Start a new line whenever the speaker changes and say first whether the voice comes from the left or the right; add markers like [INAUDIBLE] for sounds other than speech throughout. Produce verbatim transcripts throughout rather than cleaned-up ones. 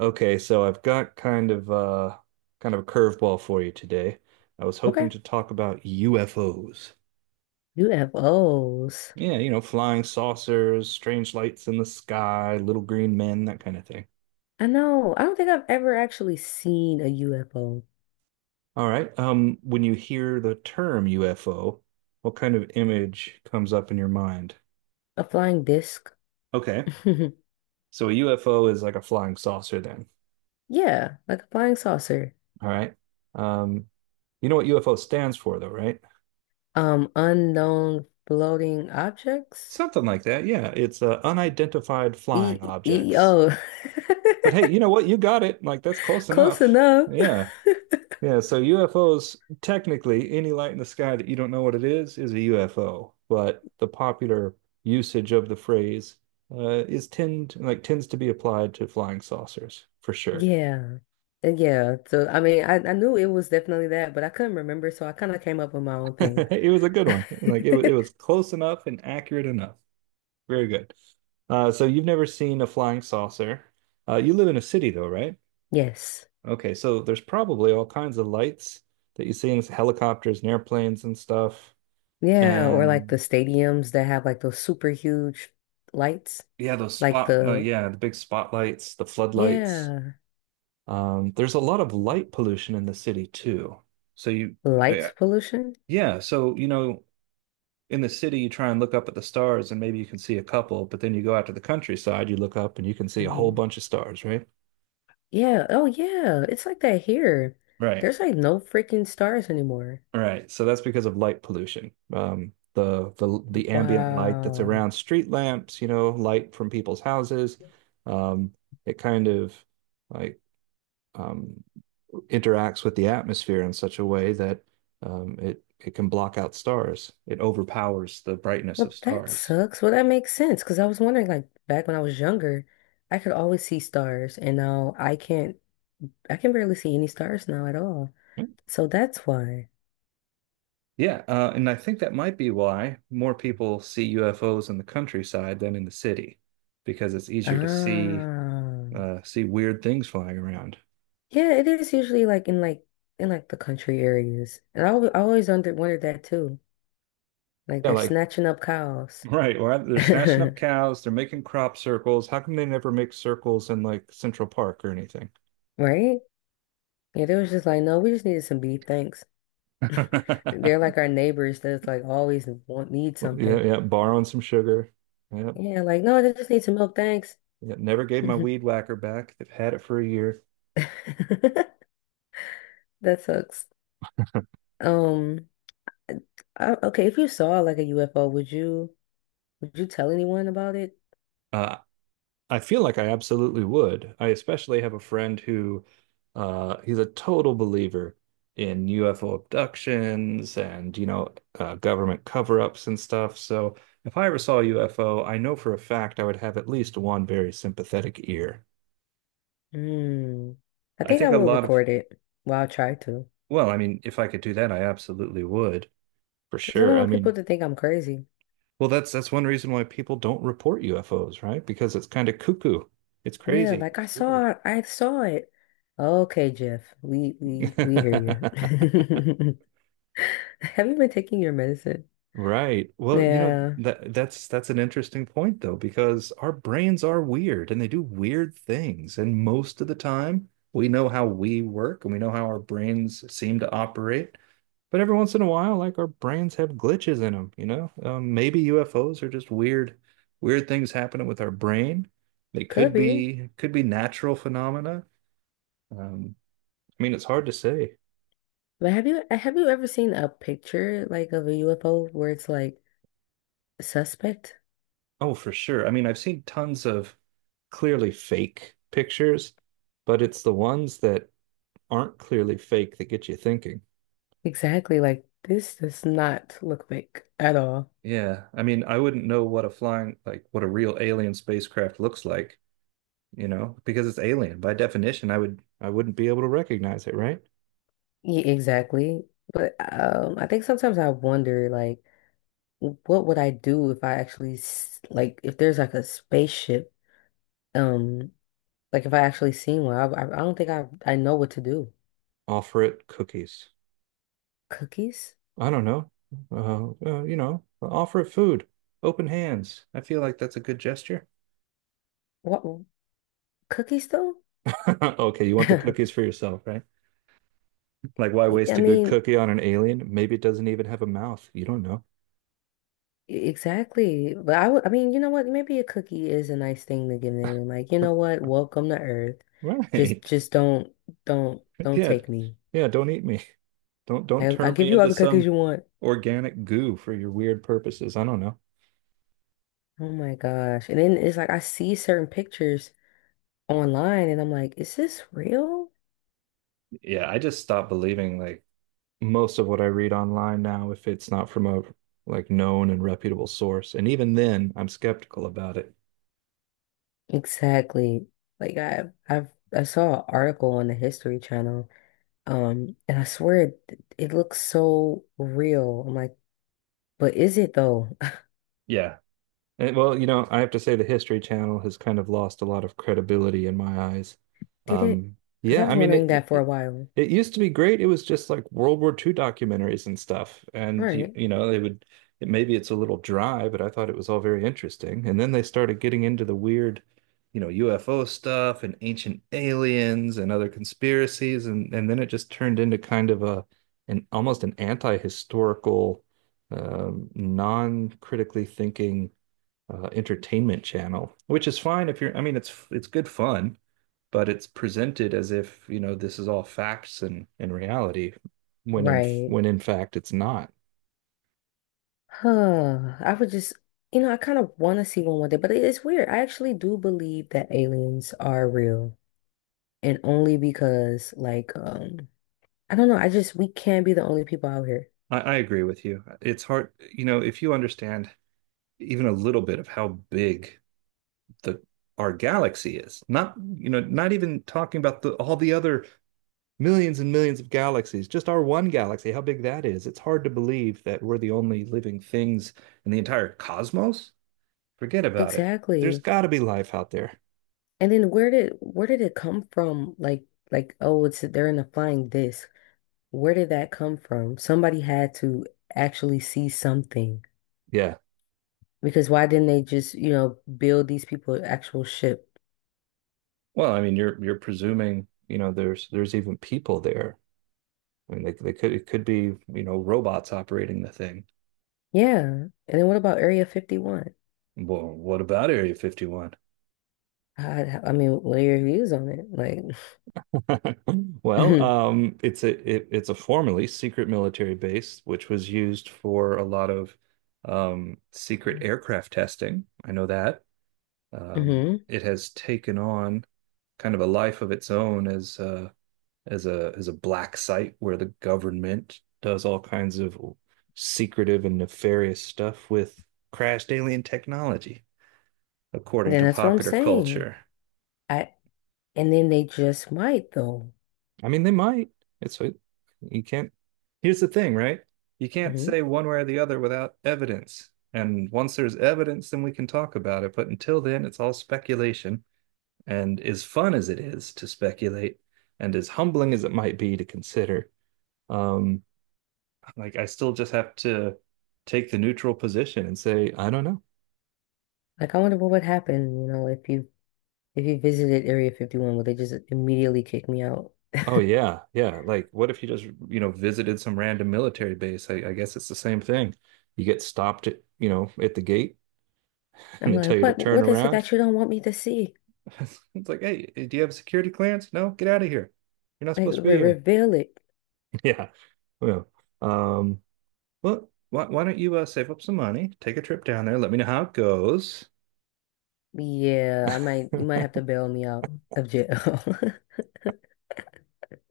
right: Okay, so I've got kind of uh kind of a curveball for you today. I was
left: Okay.
right: hoping to talk about U F Os.
left: U F Os.
right: Yeah, you know, flying saucers, strange lights in the sky, little green men, that kind of thing.
left: I know. I don't think I've ever actually seen a U F O.
right: All right. Um, when you hear the term U F O, what kind of image comes up in your mind?
left: A flying disc.
right: Okay.
left: [LAUGHS]
right: So a U F O is like a flying saucer then.
left: Yeah, like a flying saucer.
right: All right. Um, you know what U F O stands for though, right?
left: Um, unknown floating objects.
right: Something like that. Yeah, it's uh, unidentified flying
left: E e e,
right: objects.
left: oh.
right: But hey, you know what? You got it. Like that's close
left: [LAUGHS] Close
right: enough.
left: enough.
right: Yeah. Yeah. So U F Os, technically, any light in the sky that you don't know what it is is a U F O. But the popular usage of the phrase uh, is tend like tends to be applied to flying saucers for sure.
left: Yeah. Uh, Yeah. So I mean I, I knew it was definitely that, but I couldn't remember, so I kind of came up with my own
right: [LAUGHS]
left: thing. [LAUGHS]
right: It was a good one. Like it, it was close enough and accurate enough. Very good. Uh, so you've never seen a flying saucer. Uh, you live in a city though, right?
left: Yes.
right: Okay, so there's probably all kinds of lights that you see in helicopters and airplanes and stuff.
left: Yeah, or like the
right: And
left: stadiums that have like those super huge lights,
right: yeah, those
left: like
right: spot, no,
left: the
right: yeah, the big spotlights, the floodlights.
left: Yeah.
right: Um, there's a lot of light pollution in the city too. So you, yeah,
left: Lights pollution?
right: yeah. So, you know, in the city, you try and look up at the stars and maybe you can see a couple, but then you go out to the countryside, you look up and you can see a whole
left: Hmm.
right: bunch of stars, right?
left: Yeah. Oh, yeah. It's like that here.
right: Right.
left: There's like no freaking stars anymore.
right: All right, so that's because of light pollution. Um, the the the ambient light that's
left: Wow.
right: around street lamps, you know, light from people's houses, um, it kind of like um, interacts with the atmosphere in such a way that um, it it can block out stars. It overpowers the brightness of
left: Well, that
right: stars.
left: sucks. Well, that makes sense because I was wondering, like, back when I was younger, I could always see stars, and now I can't, I can barely see any stars now at all. So that's why.
right: Yeah, uh, and I think that might be why more people see U F Os in the countryside than in the city, because it's easier to see
left: Ah.
right: uh, see weird things flying around.
left: Yeah, it is usually like in like in like the country areas. And I, al- I always under wondered that too. Like
right: Yeah,
left: they're
right: like
left: snatching up cows.
right: right. Well,
left: [LAUGHS]
right: they're snatching up cows, they're making crop circles. How come they never make circles in like Central Park or anything?
left: Right? Yeah, they was just like, no, we just needed some beef, thanks. They're
right: [LAUGHS]
left: like our neighbors that's like always want need
right: Yeah,
left: something.
right: yeah, borrowing some sugar. Yep.
left: Yeah, like, no, they just need some milk, thanks.
right: Yeah, never gave my weed
left: [LAUGHS]
right: whacker back. They've had it for a year.
left: That sucks. Um, I, okay, if you saw like a U F O, would you would you tell anyone about it?
right: Uh, I feel like I absolutely would. I especially have a friend who uh he's a total believer in U F O abductions and, you know, uh, government cover-ups and stuff. So if I ever saw a U F O, I know for a fact I would have at least one very sympathetic ear.
left: Hmm. I
right: I
left: think
right: think
left: I
right: a
left: will
right: lot of,
left: record it. Well, I'll try to.
right: well, I mean, if I could do that, I absolutely would. For
left: Because I don't
right: sure. I
left: want people
right: mean,
left: to think I'm crazy.
right: well, that's that's one reason why people don't report U F Os, right? Because it's kind of cuckoo. It's
left: Yeah,
right: crazy.
left: like I
right: It's weird.
left: saw I saw it. Okay, Jeff. We we we hear
right: [LAUGHS]
left: you. [LAUGHS] Have you been taking your medicine?
right: Right. Well, you know,
left: Yeah,
right: that that's that's an interesting point though, because our brains are weird and they do weird things. And most of the time, we know how we work and we know how our brains seem to operate. But every once in a while, like our brains have glitches in them, you know? Um, maybe U F Os are just weird, weird things happening with our brain. They
left: could
right: could
left: be.
right: be could be natural phenomena. Um, I mean, it's hard to say.
left: But have you have you ever seen a picture like of a U F O where it's like suspect?
right: Oh, for sure. I mean, I've seen tons of clearly fake pictures, but it's the ones that aren't clearly fake that get you thinking.
left: Exactly, like this does not look fake at all.
right: Yeah, I mean, I wouldn't know what a flying, like what a real alien spacecraft looks like, you know, because it's alien. By definition, I would I wouldn't be able to recognize it, right?
left: Yeah, exactly. But um, I think sometimes I wonder like what would I do if I actually s- like if there's like a spaceship um like if I actually seen one. I, I I don't think I I know what to do.
right: Offer it cookies.
left: Cookies?
right: I don't know. Uh, uh, you know, offer it food. Open hands. I feel like that's a good gesture.
left: What cookies though?
right: [LAUGHS] Okay, you want the
left: [LAUGHS]
right: cookies for yourself, right? Like, why waste
left: I
right: a good
left: mean,
right: cookie on an alien? Maybe it doesn't even have a mouth. You don't know.
left: E, Exactly. But I would, I mean, you know what? Maybe a cookie is a nice thing to give an alien. Like, you know
right: [LAUGHS]
left: what? Welcome to Earth. Just,
right: Right.
left: just don't, don't, don't
right: Yeah.
left: take me.
right: Yeah, don't eat me. Don't don't
left: I, I'll
right: turn me
left: give you all
right: into
left: the cookies
right: some
left: you want.
right: organic goo for your weird purposes. I don't know.
left: Oh my gosh. And then it's like, I see certain pictures online and I'm like, is this real?
right: Yeah, I just stopped believing like most of what I read online now, if it's not from a like known and reputable source, and even then, I'm skeptical about it.
left: Exactly. Like I, I've, I saw an article on the History Channel. Um, and I swear it, it looks so real. I'm like, but is it though?
right: Yeah. Eh, well, you know, I have to say the History Channel has kind of lost a lot of credibility in my eyes.
left: [LAUGHS] Did it?
right: Um,
left: Because I
right: yeah,
left: was
right: I mean, it,
left: wondering that
right: it
left: for a
right: it
left: while.
right: it used to be great. It was just like World War two documentaries and stuff, and you
left: Right.
right: you know they would. It, maybe it's a little dry, but I thought it was all very interesting. And then they started getting into the weird, you know, U F O stuff and ancient aliens and other conspiracies, and and then it just turned into kind of a an almost an anti-historical, um, non-critically thinking uh, entertainment channel, which is fine if you're, I mean, it's it's good fun, but it's presented as if, you know, this is all facts and and reality, when in
left: Right.
right: when in fact it's not.
left: Huh. I would just, you know, I kind of want to see one one day, but it is weird. I actually do believe that aliens are real, and only because, like, um, I don't know. I just We can't be the only people out here.
right: I, I agree with you. It's hard, you know, if you understand even a little bit of how big the our galaxy is, not, you know, not even talking about the all the other millions and millions of galaxies, just our one galaxy, how big that is. It's hard to believe that we're the only living things in the entire cosmos. Forget about it. There's
left: Exactly.
right: got to be life out there.
left: And then where did where did it come from? Like, like, oh, it's they're in a flying disc. Where did that come from? Somebody had to actually see something
right: Yeah.
left: because why didn't they just, you know, build these people an actual ship?
right: Well, I mean, you're you're presuming, you know, there's there's even people there. I mean, they they could it could be, you know, robots operating the thing.
left: Yeah. And then what about Area fifty-one?
right: Well, what about Area fifty-one?
left: I, I mean, what are your views on it? Like,
right: [LAUGHS]
left: [LAUGHS]
right: Well,
left: mhm,
right: um, it's a it, it's a formerly secret military base, which was used for a lot of um, secret aircraft testing. I know that. Um,
left: mhm.
right: it has taken on kind of a life of its own as uh, as a as a black site where the government does all kinds of secretive and nefarious stuff with crashed alien technology, according
left: Then
right: to
left: that's what I'm
right: popular
left: saying.
right: culture.
left: I and then they just might though.
right: I mean, they might. It's you can't. Here's the thing, right? You can't
left: Hmm.
right: say one way or the other without evidence. And once there's evidence, then we can talk about it. But until then, it's all speculation. And as fun as it is to speculate, and as humbling as it might be to consider, um, like I still just have to take the neutral position and say, I don't know.
left: Like, I wonder what would happen, you know, if you if you visited Area fifty-one, would they just immediately kick me out?
right: Oh yeah, yeah. Like what if you just, you know, visited some random military base? I, I guess it's the same thing. You get stopped at, you know, at the gate [LAUGHS] and
left: I'm
right: they tell
left: like,
right: you to
left: what
right: turn
left: what is it
right: around.
left: that you don't want me to see?
right: [LAUGHS] It's like, hey, do you have a security clearance? No, get out of here. You're not
left: Like,
right: supposed to be
left: re
right: here. [LAUGHS]
left: reveal it.
right: Yeah. Well, um, well, why, why don't you uh, save up some money, take a trip down there, let me know how it goes.
left: Yeah, I might you might
right: [LAUGHS]
left: have to bail me out of jail. [LAUGHS]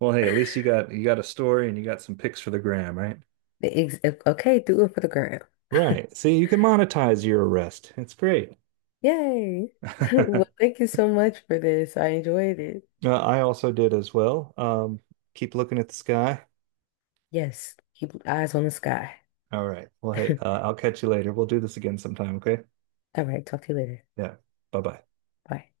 right: Well, hey, at least you got you got a story and you got some pics for the gram, right?
left: The Ex- Okay, do it for the gram. [LAUGHS]
right: Right. See, you can monetize your arrest. It's great.
left: Yay. [LAUGHS] Well,
right: [LAUGHS]
left: thank you so much for this. I enjoyed it.
right: Uh, I also did as well. Um, keep looking at the sky.
left: Yes, keep eyes on the sky.
right: All right. Well, hey,
left: [LAUGHS]
right: uh, I'll catch you later. We'll do this again sometime, okay?
left: All right, talk to you later.
right: Yeah. Bye-bye.
left: Bye.